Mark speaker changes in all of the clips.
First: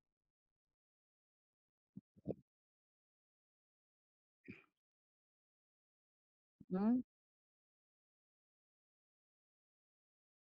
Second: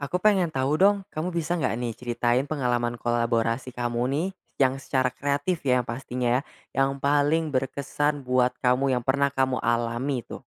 Speaker 1: Aku pengen tahu dong, kamu bisa nggak nih ceritain pengalaman kolaborasi kamu nih, yang secara kreatif ya pastinya ya, yang
Speaker 2: Mmm.
Speaker 1: paling berkesan buat kamu yang pernah kamu alami tuh?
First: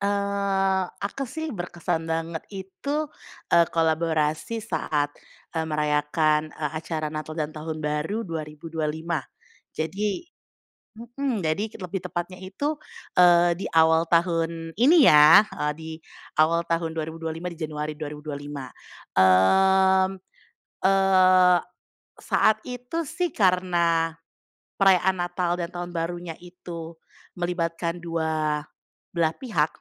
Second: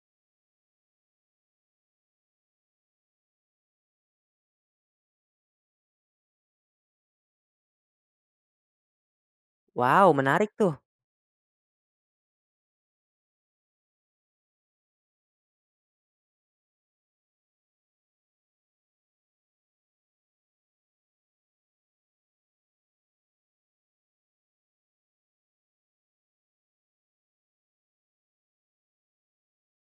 Speaker 2: Eee, aku sih berkesan banget itu, eee, kolaborasi saat, eee, merayakan, eee, acara Natal dan Tahun Baru 2025.
Speaker 1: Wow,
Speaker 2: Jadi
Speaker 1: menarik tuh.
Speaker 2: mhm, jadi lebih tepatnya itu, eee, di awal tahun ini ya, eee, di awal tahun 2025, di Januari 2025. Mmm, eee, saat itu sih karena perayaan Natal dan Tahun Barunya itu melibatkan 2 belah pihak,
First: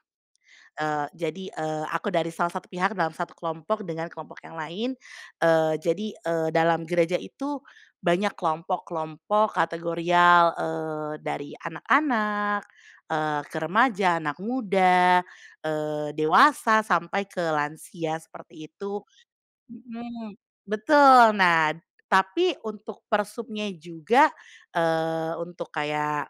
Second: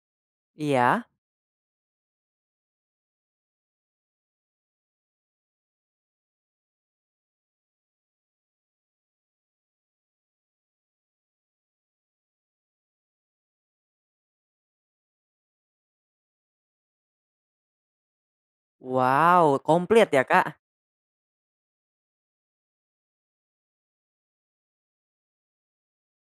Speaker 1: Iya.
Speaker 2: eee, jadi, eee, aku dari salah satu pihak dalam 1 kelompok dengan kelompok yang lain, eee, jadi, eee, dalam gereja itu banyak kelompok-kelompok kategorial, eee, dari anak-anak, eee, ke remaja, anak muda, eee, dewasa, sampai ke lansia seperti itu
Speaker 1: Wow, komplit ya,
Speaker 2: mhm,
Speaker 1: Kak?
Speaker 2: betul. Nah, tapi untuk persubnya juga, eee, untuk kayak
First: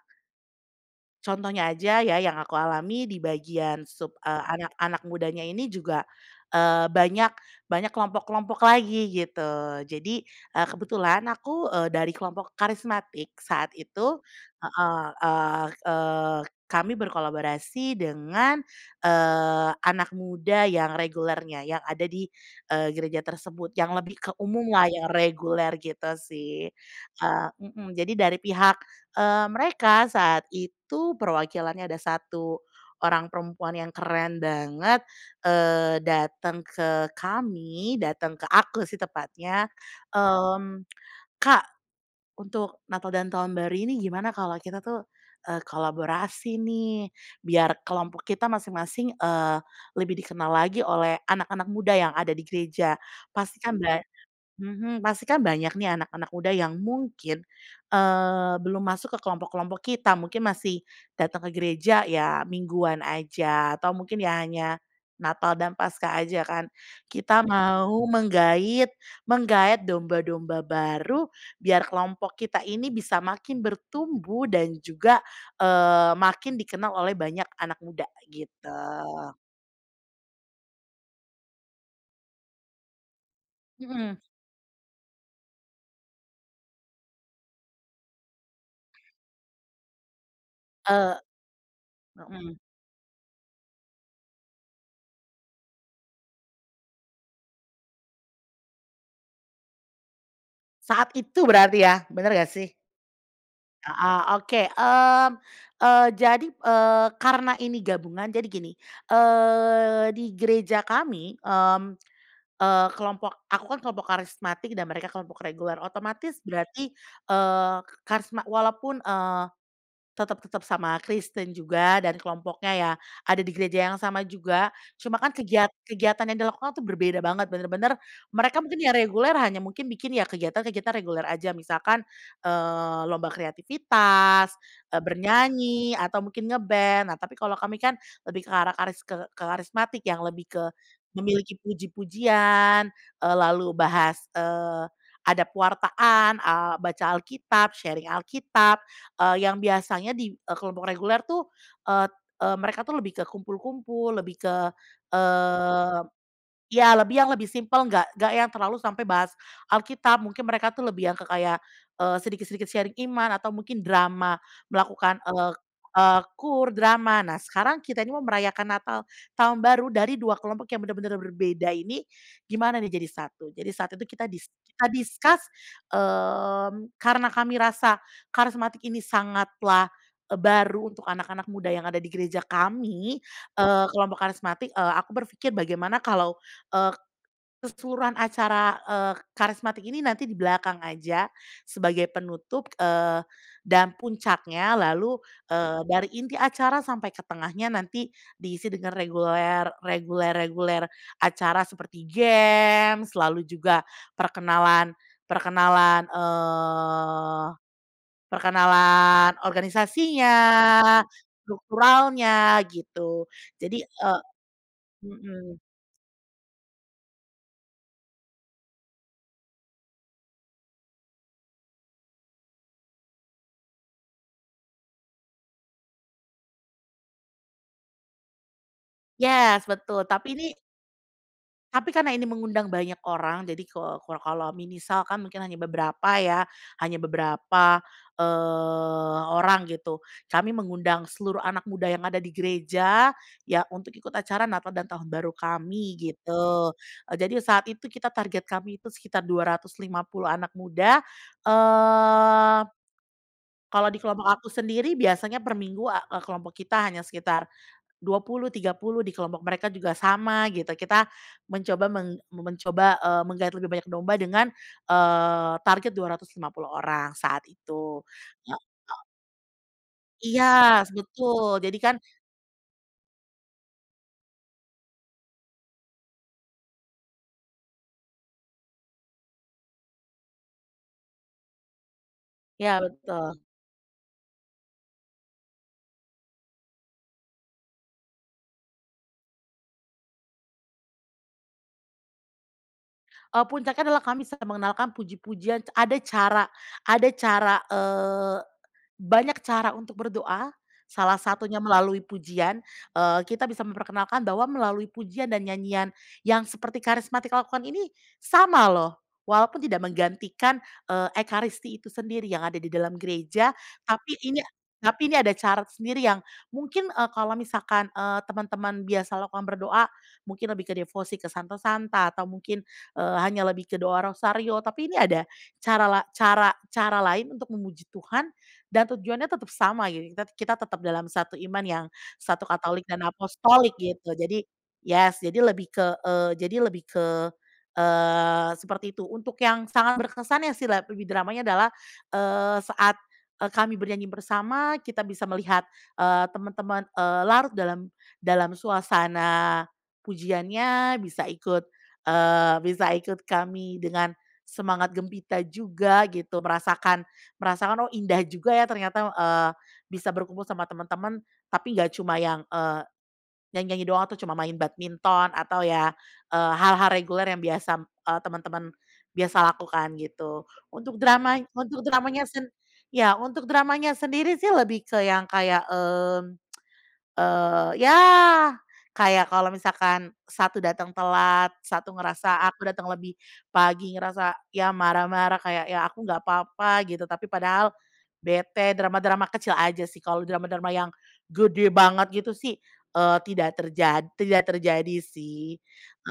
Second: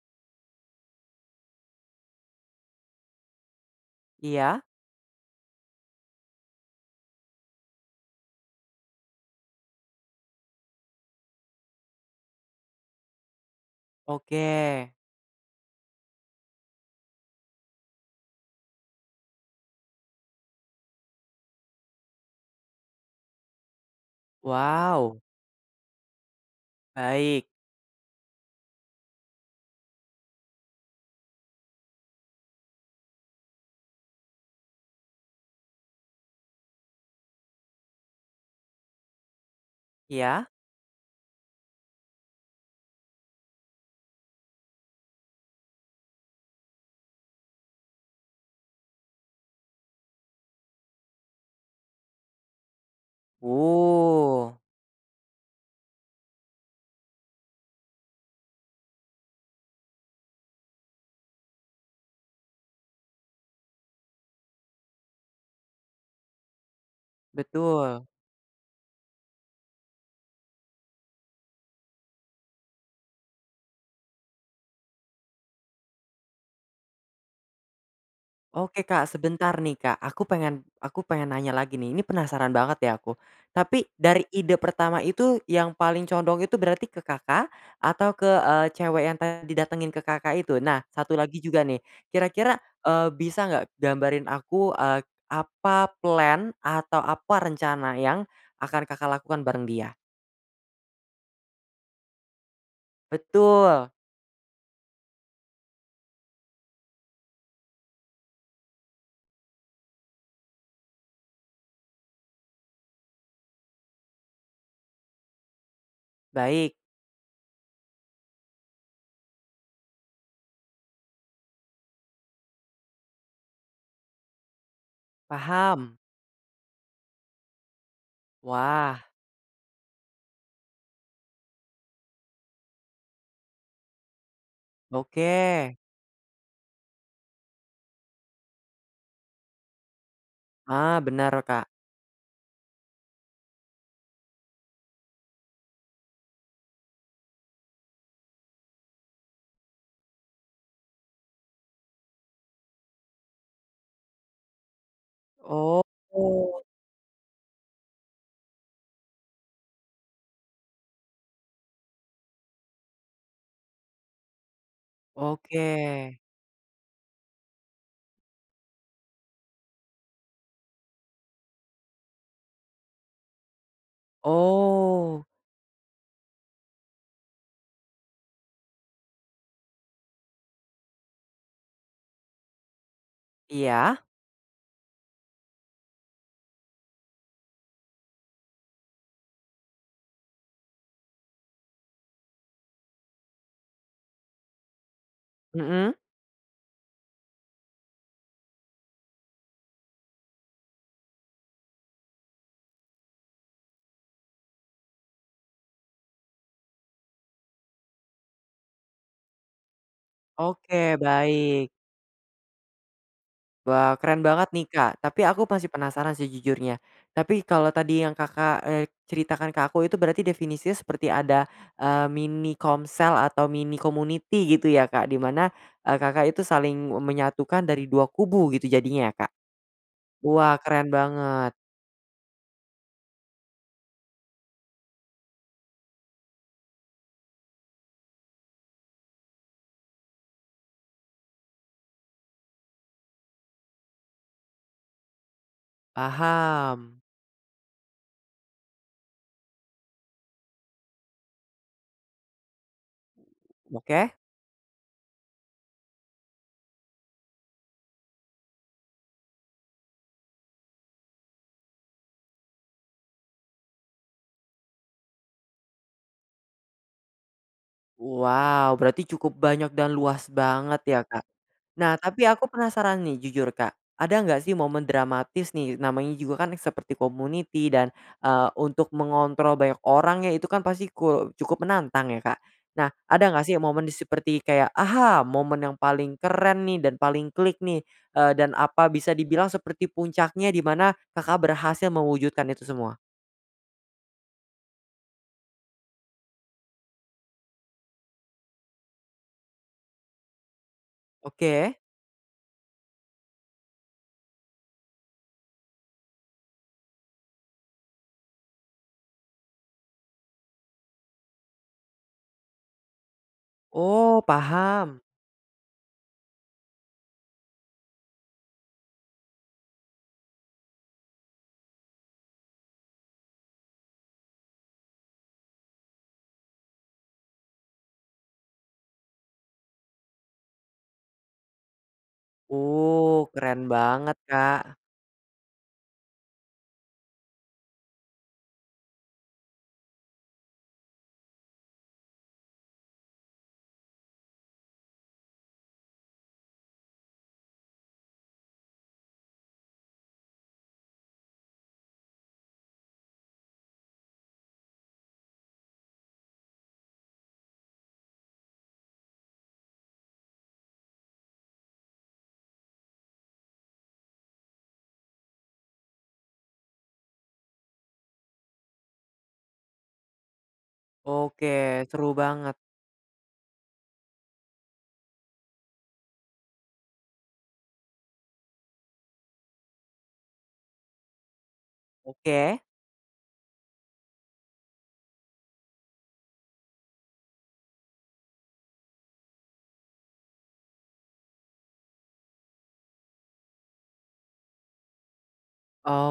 Speaker 2: contohnya aja ya yang aku alami di bagian sub, eee,
Speaker 1: Iya.
Speaker 2: anak-anak mudanya ini juga, eee, banyak banyak kelompok-kelompok lagi gitu. Jadi, eee, kebetulan aku, eee, dari kelompok karismatik, saat itu
Speaker 1: Oke.
Speaker 2: heeh, eee eee, kami berkolaborasi dengan, eee, anak muda yang regulernya, yang ada di, eee, gereja tersebut, yang lebih ke umum lah ya
Speaker 1: Wow.
Speaker 2: reguler gitu sih.
Speaker 1: Baik.
Speaker 2: Eee mhm, jadi dari pihak, eee, mereka saat itu perwakilannya ada 1 orang perempuan yang keren banget, eee, dateng ke kami, dateng ke aku sih tepatnya.
Speaker 1: Iya.
Speaker 2: Mmm, "Kak, untuk Natal dan Tahun Baru ini gimana kalau kita tuh, eee, kolaborasi nih, biar kelompok kita masing-masing, eee, lebih dikenal lagi oleh anak-anak muda yang ada di gereja." Pastikan ba
Speaker 1: Wuh.
Speaker 2: mhm, pastikan banyak nih anak-anak muda yang mungkin, eee, belum masuk ke kelompok-kelompok kita mungkin masih datang ke gereja ya mingguan aja, atau mungkin ya hanya Natal dan Paskah aja kan, kita mau
Speaker 1: Betul.
Speaker 2: menggait menggaet domba-domba baru, biar kelompok kita ini bisa makin bertumbuh dan juga, eee, makin dikenal oleh banyak anak muda, gitu.
Speaker 1: Oke, Kak, sebentar nih, Kak, aku pengen aku pengen nanya lagi nih, ini penasaran banget ya aku. Tapi
Speaker 2: Mhm.
Speaker 1: dari ide pertama itu yang paling condong itu berarti ke Kakak atau ke, eee, cewek yang tadi datengin ke Kakak itu? Nah, 1
Speaker 2: Eee
Speaker 1: lagi juga nih, kira-kira,
Speaker 2: mhm.
Speaker 1: eee, bisa nggak gambarin aku, eee, apa plan atau apa rencana yang akan Kakak lakukan bareng dia?
Speaker 2: Saat itu berarti ya? Bener gak sih?
Speaker 1: Betul.
Speaker 2: Heeh, oke. Mmm, eee, jadi, eee, karena ini gabungan, jadi gini, eee, di gereja kami, mmm, eee, kelompok, aku kan kelompok karismatik dan mereka kelompok reguler, otomatis
Speaker 1: Baik.
Speaker 2: berarti, eee, ke karisma walaupun, eee, tetep tetep sama Kristen juga dan kelompoknya ya, ada di gereja yang sama juga, cuma kan kegiat
Speaker 1: Paham.
Speaker 2: kegiatan yang dilakukan tuh berbeda banget, bener-bener mereka mungkin ya
Speaker 1: Wah.
Speaker 2: reguler hanya mungkin bikin ya kegiatan-kegiatan reguler aja, misalkan, eee, lomba kreativitas, eee,
Speaker 1: Oke.
Speaker 2: bernyanyi, atau mungkin nge-band. Nah, tapi kalau kami kan lebih ke arah karis ke ke karismatik yang lebih ke
Speaker 1: Ah, bener,
Speaker 2: memiliki
Speaker 1: Kak.
Speaker 2: puji-pujian, eee, lalu bahas, eee, ada pewartaan, eee, baca Alkitab, sharing Alkitab, eee, yang biasanya di, eee, kelompok reguler tuh et e mereka tuh lebih ke kumpul-kumpul, lebih ke, eee
Speaker 1: Oh.
Speaker 2: iya, lebih yang lebih simpel nggak nggak yang terlalu sampai bahas Alkitab, mungkin mereka tuh lebih yang ke kayak, eee, sedikit-sedikit sharing iman atau mungkin drama melakukan, ek
Speaker 1: Oke.
Speaker 2: eee, KUR, drama. Nah sekarang kita ini mau merayakan Natal Tahun Baru dari 2 kelompok yang benar-benar berbeda ini gimana nih jadi satu? Jadi saat itu kita dis kita
Speaker 1: Oh.
Speaker 2: discuss, mmm, karena kami rasa karismatik ini sangatlah e baru untuk anak-anak muda yang ada di gereja kami, eee,
Speaker 1: Iya.
Speaker 2: kelompok karismatik, eee, aku berpikir bagaimana kalau ek keseluruhan acara, eee, karismatik ini nanti di belakang aja sebagai penutup, eee, dan puncaknya lalu, eee,
Speaker 1: Mhm.
Speaker 2: dari inti acara sampai ke tengahnya nanti diisi dengan reguler reguler-reguler acara seperti games, lalu juga perkenalan perkenalan, eee, perkenalan organisasinya,
Speaker 1: Oke, baik.
Speaker 2: strukturalnya gitu. Jadi,
Speaker 1: Wah,
Speaker 2: e
Speaker 1: keren banget nih, Kak. Tapi aku
Speaker 2: mhm.
Speaker 1: masih penasaran sejujurnya, tapi kalau tadi yang Kakak, eee, ceritakan ke aku itu berarti definisinya seperti ada, eee, mini komsel atau mini community gitu ya, Kak? Di mana e Kakak itu saling e menyatukan dari 2 kubu gitu jadinya ya, Kak?
Speaker 2: Yes, betul. Tapi ini
Speaker 1: Wah, keren banget.
Speaker 2: tapi karena ini mengundang banyak orang, jadi ko ko kalau misalkan mungkin hanya beberapa ya, hanya beberapa, eee, orang gitu. Kami mengundang seluruh anak muda yang ada di gereja, ya untuk ikut acara Natal dan Tahun Baru kami gitu.
Speaker 1: Paham.
Speaker 2: E jadi saat itu kita target kami itu sekitar 250 anak muda, eee kalau di
Speaker 1: Woke.
Speaker 2: kelompok aku sendiri biasanya perminggu a e kelompok kita hanya sekitar 20, 30 di kelompok mereka juga sama gitu, kita mencoba meng men mencoba, eee, menggaet lebih banyak domba dengan, eee, target 250 orang saat itu, heeh.
Speaker 1: Wow, berarti cukup banyak dan luas
Speaker 2: Iya,
Speaker 1: banget
Speaker 2: s
Speaker 1: ya, Kak?
Speaker 2: betul,
Speaker 1: Nah,
Speaker 2: jadikan
Speaker 1: tapi aku penasaran nih jujur Kak, ada nggak sih momen dramatis nih, namanya juga kan seperti community dan, eee, untuk mengontrol banyak orang ya, itu kan pasti ku cukup menantang ya, Kak.
Speaker 2: Iya,
Speaker 1: Nah, ada
Speaker 2: betul.
Speaker 1: nggak sih momen di seperti kayak, aha! Momen yang paling keren nih dan paling klik nih, eee, dan apa bisa dibilang seperti puncaknya, di mana Kakak berhasil mewujudkan itu semua?
Speaker 2: E puncaknya adalah kami bisa mengenalkan puji-pujian ce ada cara ada cara, eee, banyak cara untuk berdoa, salah satunya
Speaker 1: Oke.
Speaker 2: melalui pujian, eee, kita bisa memperkenalkan bahwa melalui pujian dan nyanyian yang seperti karismatik lakukan ini sama loh, walaupun tidak menggantikan, eee, ekaristi itu sendiri yang ada di dalam gereja, tapi
Speaker 1: Oh,
Speaker 2: ini
Speaker 1: paham.
Speaker 2: tapi ini ada cara sendiri yang mungkin e kalau misalkan, eee, teman-teman biasa lakukan berdoa, mungkin lebih ke devosi ke santo-santa, atau mungkin, eee, hanya lebih ke doa rosario, tapi ini ada cara la cara cara lain untuk memuji Tuhan dan tujuannya tetap sama gitu, kita kita tetap dalam satu iman yang satu katolik dan
Speaker 1: Uh, keren
Speaker 2: apostolik gitu.
Speaker 1: banget,
Speaker 2: Jadi
Speaker 1: Kak.
Speaker 2: yes, jadi lebih ke, eee, jadi lebih ke, eee, seperti itu. Untuk yang sangat berkesan ya, sih la lebih dramanya adalah, eee, saat e kami bernyanyi bersama, kita bisa melihat, eee, temen-temen, eee, larut dalam dalam suasana pujiannya, bisa ikut, eee, bisa ikut kami dengan semangat gempita juga gitu, merasakan merasakan, oh, indah juga ya ternyata, eee, bisa berkumpul sama temen-temen. Tapi nggak cuma yang, eee, nyanyi-nyanyi doang tuh, cuma main badminton, atau ya, eee, hal-hal reguler yang biasa, eee, temen-temen biasa lakukan gitu. Untuk drama
Speaker 1: Oke,
Speaker 2: untuk
Speaker 1: seru
Speaker 2: dramanya sen
Speaker 1: banget.
Speaker 2: iya, untuk dramanya sendiri sih lebih ke yang kayak, mmm, eee, ya kayak kalau misalkan 1 datang telat, 1 ngerasa
Speaker 1: Oke.
Speaker 2: aku datang lebih pagi ngerasa, ya marah-marah kayak, ya aku nggak papa gitu, tapi padahal bete, drama-drama kecil aja sih kalau drama-drama yang gede banget gitu sih, eee, tidak terjad tidak terjadi sih.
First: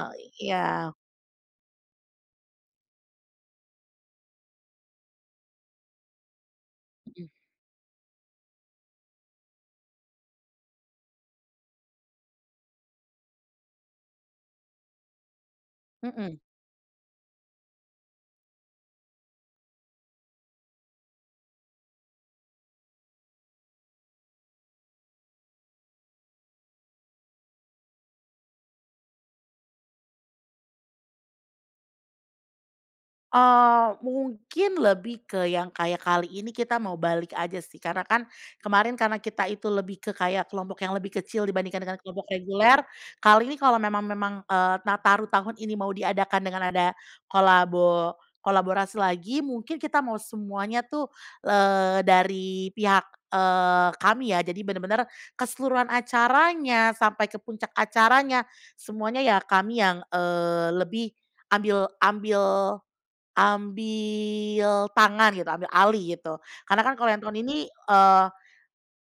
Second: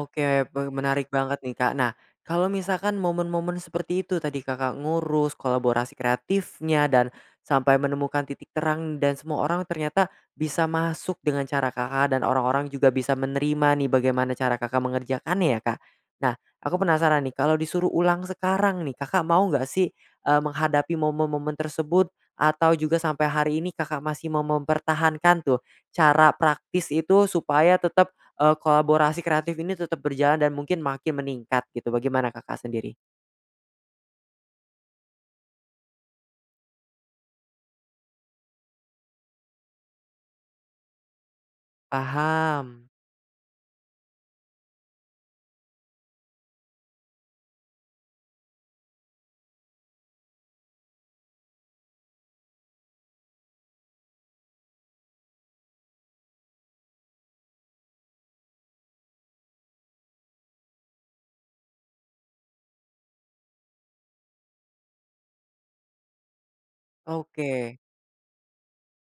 Speaker 2: Oh,
Speaker 1: pe
Speaker 2: iya.
Speaker 1: menarik banget nih, Kak. Nah, kalau misalkan momen-momen seperti itu tadi Kakak ngurus kolaborasi kreatifnya, dan
Speaker 2: Mhm.
Speaker 1: sampai menemukan titik terang dan semua orang ternyata bisa masuk dengan cara Kakak, dan orang-orang juga bisa menerima nih bagaimana cara Kakak mengerjakannya ya, Kak. Nah,
Speaker 2: Mhm.
Speaker 1: aku penasaran nih, kalau disuruh ulang sekarang nih, Kakak mau nggak sih, eee, menghadapi momen-momen tersebut atau juga sampai hari ini Kakak masih mau mempertahankan tuh, cara praktis itu supaya tetep, eee, kolaborasi kreatif ini tetep berjalan dan mungkin makin meningkat gitu, bagaimana Kakak sendiri?
Speaker 2: Eee, mungkin lebih ke yang kayak kali ini kita mau balik aja sih, karena kan kemarin karena kita itu lebih ke kayak kelompok yang lebih kecil dibandingkan dengan kelompok reguler.
Speaker 1: Paham.
Speaker 2: Kali ini kalau memang memang, eee, Nataru tahun ini mau diadakan dengan ada kolabo kolaborasi lagi mungkin kita mau semuanya tuh, eee, dari pihak, eee, kami ya. Jadi bener-bener keseluruhan acaranya sampai ke puncak acaranya, semuanya ya kami yang, eee, lebih ambil ambil ambil tangan gitu, ambil alih, gitu. Karena kan kalau yang tahun ini,
Speaker 1: Oke.
Speaker 2: eee,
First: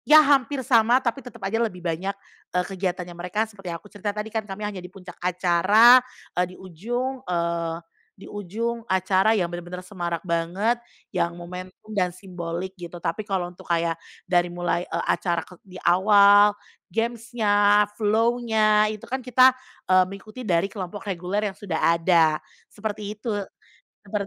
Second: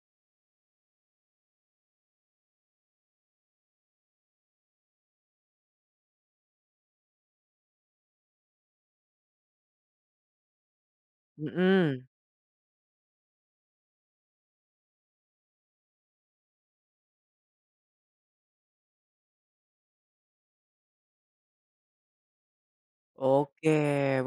Speaker 2: ya hampir sama, tapi tetap aja lebih banyak e kegiatannya mereka seperti yang aku cerita tadi, kan kami hanya di puncak acara, e di ujung, eee, di ujung acara yang bener-bener semarak banget, yang momentum
Speaker 1: Mhm.
Speaker 2: dan simbolik gitu. Tapi kalau untuk kayak dari mulai e acara kek di awal, games-nya, flow-nya, itu kan kita, eee, mengikuti dari kelompok reguler yang sudah ada. Seperti itu
Speaker 1: Oke.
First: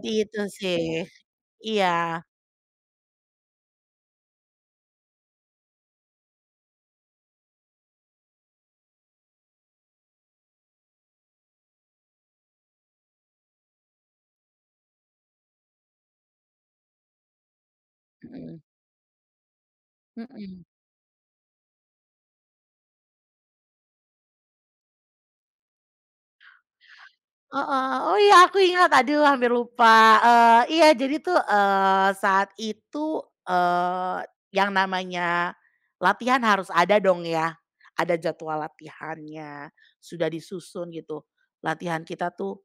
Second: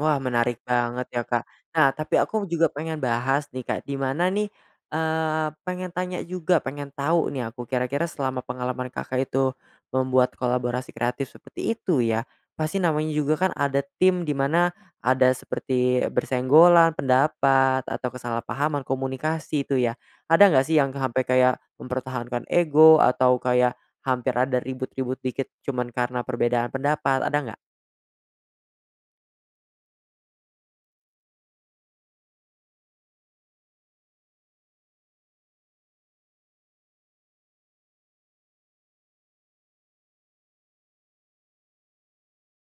Speaker 1: Wah,
Speaker 2: itu
Speaker 1: menarik
Speaker 2: sih.
Speaker 1: banget ya, Kak. Nah, tapi
Speaker 2: Iya.
Speaker 1: aku juga pengen bahas nih, Kak, di mana nih, eee, pengen tanya juga, pengen tahu nih aku, kira-kira selama pengalaman Kakak itu membuat kolaborasi kreatif seperti itu ya, pasti namanya juga kan ada tim di mana ada seperti bersenggolan pendapat atau
Speaker 2: Mhm.
Speaker 1: kesalahpahaman komunikasi itu ya. Ada
Speaker 2: Mhm.
Speaker 1: nggak sih yang sampai kayak mempertahankan ego atau kayak hampir ada ribut-ribut dikit cuman karena perbedaan pendapat, ada nggak?
Speaker 2: Heeh, oh, iya aku ingat, aduh hampir lupa. Eee, iya jadi tuh, eee, saat itu, eee, yang namanya latihan harus ada dong ya, ada jadwal latihannya, sudah disusun gitu, latihan kita tuh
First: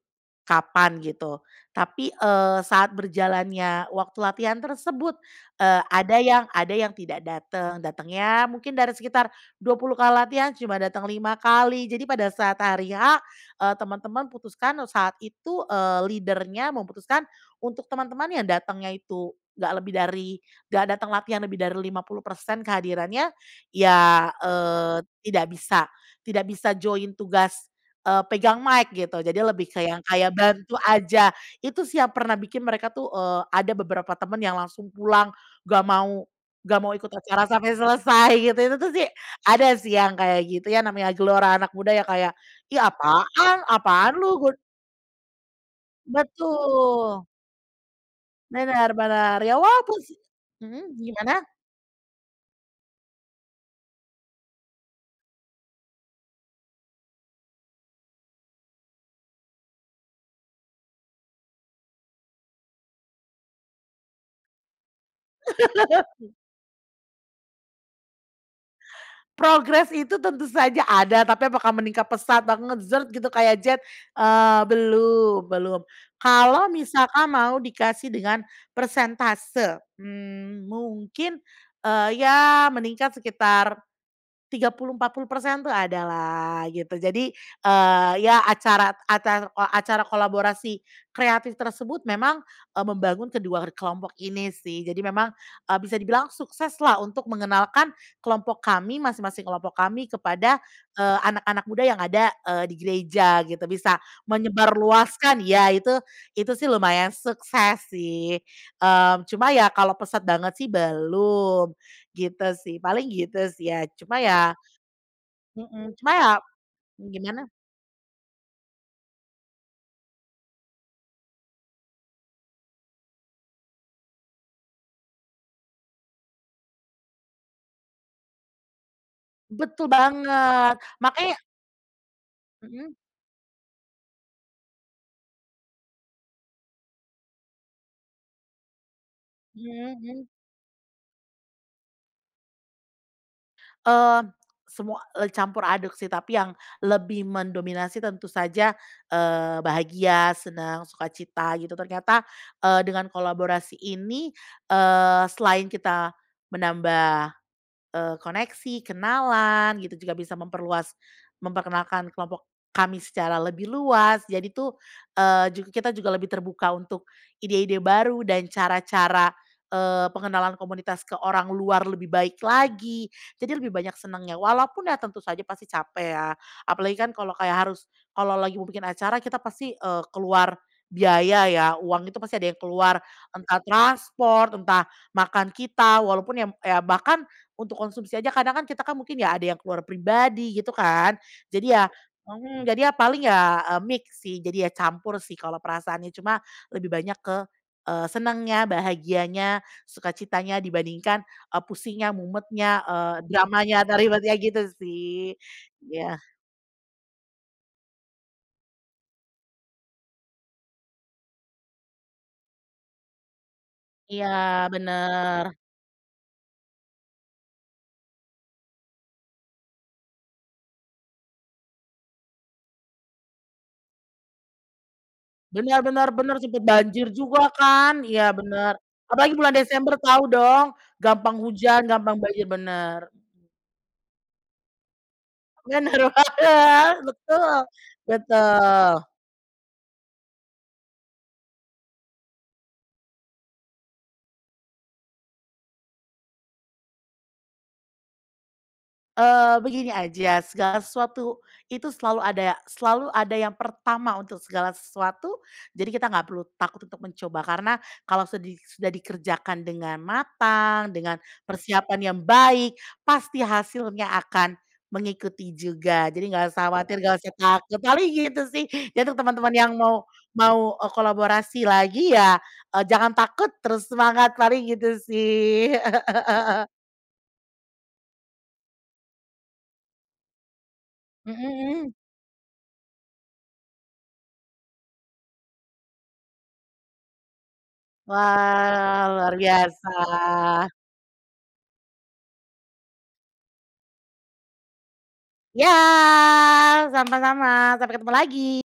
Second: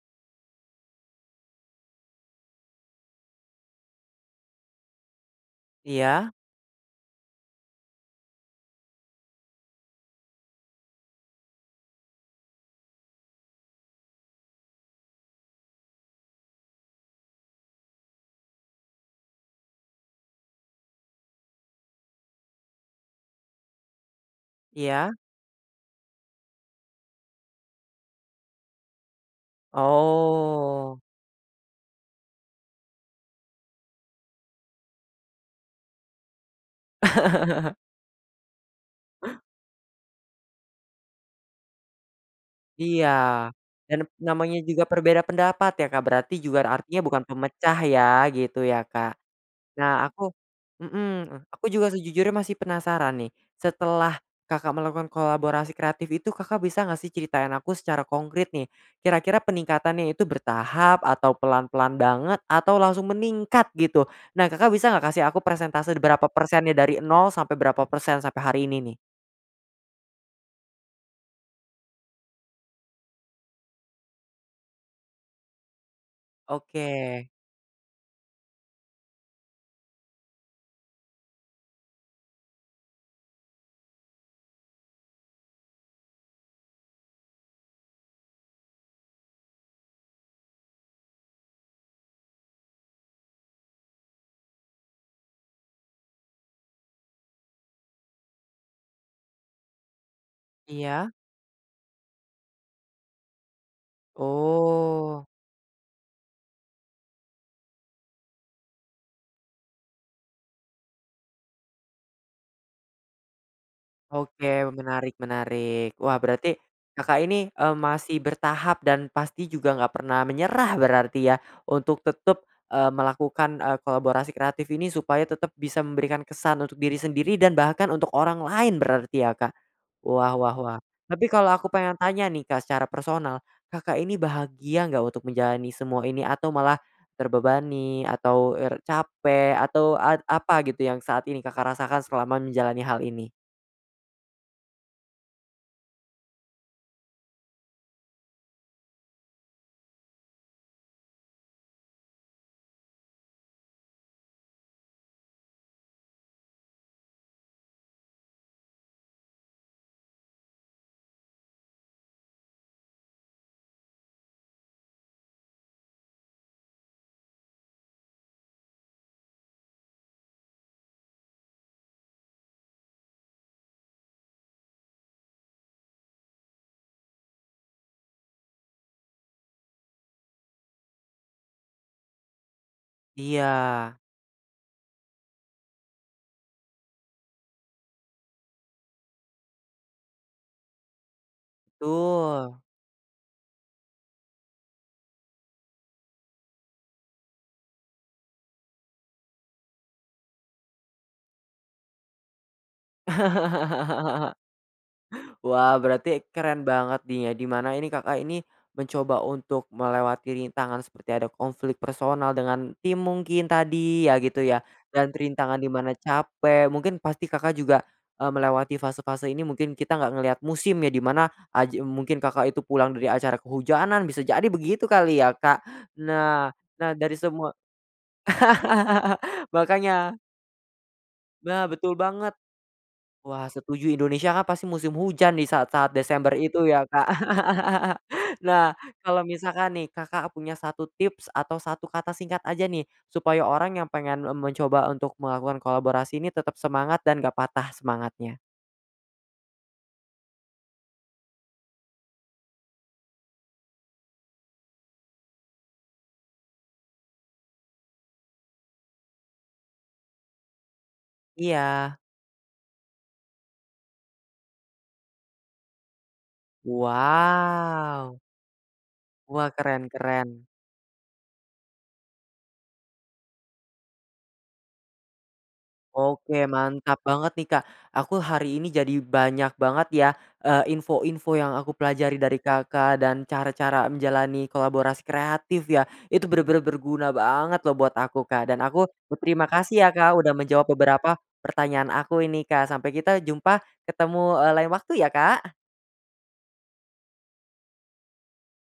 Speaker 2: kapan gitu. Tapi, eee, saat berjalannya waktu latihan tersebut, eee, ada
Speaker 1: Iya.
Speaker 2: yang ada yang tidak dateng, datangnya mungkin dari sekitar 20 kali latihan cuma dateng 5 kali. Jadi pada saat hari H, eee, teman-teman putuskan saat itu, eee, leader-nya memutuskan untuk teman-teman yang datangnya itu nggak lebih dari nggak datang latihan lebih dari 50% kehadirannya, ya, eee,
Speaker 1: Iya.
Speaker 2: tidak bisa tidak bisa join tugas, eee, pegang mic gitu. Jadi lebih ke yang kayak bantu
Speaker 1: Oh.
Speaker 2: aja. Itu sih yang pernah bikin mereka tuh, eee, ada beberapa temen yang langsung pulang, nggak mau nggak mau ikut acara sampai selesai gitu, itu tuh sih, ada sih yang kayak gitu. Ya namanya gelora anak muda yang kayak, ih
Speaker 1: Iya,
Speaker 2: apaan?
Speaker 1: dan
Speaker 2: Apaan lu? Gu
Speaker 1: namanya juga berbeda pendapat ya, Kak, berarti juga artinya bukan
Speaker 2: Betul.
Speaker 1: pemecah ya, gitu ya,
Speaker 2: Bener
Speaker 1: Kak?
Speaker 2: bener. Ya
Speaker 1: Nah,
Speaker 2: wajar sih
Speaker 1: aku
Speaker 2: mhm,
Speaker 1: mhm,
Speaker 2: gimana?
Speaker 1: aku juga sejujurnya masih penasaran nih, setelah Kakak melakukan kolaborasi kreatif itu Kakak bisa gak sih ceritain aku secara konkrit nih, kira-kira peningkatannya itu bertahap, atau pelan-pelan banget, atau langsung meningkat gitu? Nah, Kakak bisa nggak kasih aku persentase berapa persennya dari 0 sampai berapa persen, sampai hari ini nih?
Speaker 2: Progres itu tentu saja ada, tapi apakah meningkat pesat banget zret gitu kayak jet, eee, belum belum. Kalau
Speaker 1: Oke.
Speaker 2: misalkan mau dikasih dengan persentase, mmm, mungkin, eee, ya meningkat sekitar 30, 40% tuh ada lah gitu. Jadi, eee, ya acara, acar o acara kolaborasi kreatif tersebut memang e membangun kedua kelompok ini sih. Jadi memang, e bisa dibilang sukses lah untuk mengenalkan kelompok kami, masing-masing kelompok kami kepada,
Speaker 1: Iya?
Speaker 2: eee, anak-anak muda yang ada, eee, di gereja gitu. Bisa
Speaker 1: Oh.
Speaker 2: menyebarluaskan ya, itu itu sih lumayan sukses sih. Mmm, cuma ya kalau pesat banget sih belum, gitu sih, paling gitu sih ya, cuma ya
Speaker 1: Oke, menarik menarik.
Speaker 2: mhm, cuma
Speaker 1: Wah,
Speaker 2: ya
Speaker 1: berarti
Speaker 2: mmm,
Speaker 1: Kakak
Speaker 2: gimana?
Speaker 1: ini, eee, masih bertahap dan pasti juga nggak pernah menyerah berarti ya? Untuk tetap, eee, melakukan, eee, kolaborasi kreatif ini supaya tetap bisa memberikan kesan untuk diri sendiri dan bahkan untuk orang lain berarti ya, Kak?
Speaker 2: Betul
Speaker 1: Wah wah
Speaker 2: banget.
Speaker 1: wah, tapi
Speaker 2: Makanya
Speaker 1: kalau aku pengen tanya nih, Kak, secara
Speaker 2: Mhm.
Speaker 1: personal. Kakak ini bahagia enggak untuk menjalani semua ini atau malah terbebani atau er capek
Speaker 2: Mmm,
Speaker 1: atau ad
Speaker 2: hmm.
Speaker 1: apa gitu yang saat ini Kakak rasakan selama menjalani hal ini?
Speaker 2: Eee, semua, e campur aduk sih, tapi yang lebih mendominasi tentu saja, eee, bahagia, senang, suka cita gitu. Ternyata, eee, dengan kolaborasi ini, eee, selain kita menambah, eee, koneksi, kenalan, gitu juga bisa memperluas memperkenalkan kelompok kami secara lebih luas, jadi tuh, eee, juga kita juga lebih terbuka untuk ide-ide baru dan cara-cara, eee, pengenalan komunitas ke orang luar lebih baik lagi. Jadi lebih banyak senangnya, walaupun ya tentu saja pasti capek ya. Apalagi kan kalau kayak harus kalau lagi mau bikin acara kita pasti, eee, keluar biaya ya, uang itu pasti ada yang keluar, entah
Speaker 1: Iya.
Speaker 2: transport, entah makan kita, walaupun ya, m ya bahkan untuk konsumsi aja kadang kan kita kan mungkin ya ada yang keluar pribadi gitu kan, jadi ya
Speaker 1: Betul.
Speaker 2: mmm, jadi ya paling ya e mix sih, jadi ya campur sih kalau perasaannya, cuma lebih banyak ke, eee, senengnya, bahagianya, suka citanya, dibandingkan e pusingnya, mumetnya, eee, dramanya, atau ribetnya gitu sih,
Speaker 1: Wah,
Speaker 2: iya.
Speaker 1: berarti keren banget di nya di mana ini Kakak ini mencoba untuk melewati rintangan seperti ada konflik personal dengan tim mungkin tadi ya
Speaker 2: Iya,
Speaker 1: gitu ya, dan
Speaker 2: bener.
Speaker 1: rintangan di mana capek, mungkin pasti Kakak juga, eee, melewati fase-fase ini mungkin kita nggak ngelihat musim ya, di mana aji mungkin Kakak itu pulang dari acara kehujanan bisa jadi begitu kali ya, Kak?
Speaker 2: Bener bener bener,
Speaker 1: Nah
Speaker 2: sempet
Speaker 1: nah,
Speaker 2: banjir
Speaker 1: dari
Speaker 2: juga
Speaker 1: semua
Speaker 2: kan? Iya, bener, apalagi bulan Desember
Speaker 1: makanya.
Speaker 2: tahu dong, gampang
Speaker 1: Nah,
Speaker 2: hujan,
Speaker 1: betul
Speaker 2: gampang
Speaker 1: banget.
Speaker 2: banjir, bener, mhm.
Speaker 1: Wah, setuju Indonesia kan pasti musim hujan di saat-saat
Speaker 2: Bener
Speaker 1: Desember itu ya,
Speaker 2: banget,
Speaker 1: Kak?
Speaker 2: betul
Speaker 1: Nah,
Speaker 2: betul.
Speaker 1: kalau misalkan nih, Kakak punya satu tips atau satu kata singkat aja nih, supaya orang yang pengen m mencoba untuk melakukan kolaborasi ini tetap semangat dan gak patah semangatnya?
Speaker 2: Eee, begini aja, segala sesuatu itu selalu ada selalu ada yang pertama untuk segala sesuatu, jadi kita nggak perlu takut untuk mencoba. Karena kalau sedi sudah dikerjakan dengan matang, dengan
Speaker 1: Iya.
Speaker 2: persiapan yang baik, pasti hasilnya akan mengikuti juga. Jadi nggak usah khawatir, nggak usah takut. Paling
Speaker 1: Wow.
Speaker 2: gitu sih, jadi untuk
Speaker 1: Wah,
Speaker 2: teman-teman yang
Speaker 1: keren
Speaker 2: mau
Speaker 1: keren.
Speaker 2: mau e kolaborasi lagi ya e jangan takut terus semangat, paling gitu sih.
Speaker 1: Oke, mantap banget nih, Kak. Aku hari ini jadi banyak banget ya, eee, info-info yang aku
Speaker 2: Mhm.
Speaker 1: pelajari dari Kakak dan cara-cara menjalani kolaborasi kreatif ya, itu bener-bener berguna banget loh buat aku, Kak, dan aku
Speaker 2: Wah, luar
Speaker 1: berterima kasih ya, Kak, udah menjawab
Speaker 2: biasa.
Speaker 1: beberapa pertanyaan aku ini, Kak. Sampai kita jumpa ketemu, eee, lain waktu ya, Kak!
Speaker 2: Iya, sama-sama, sampai ketemu lagi!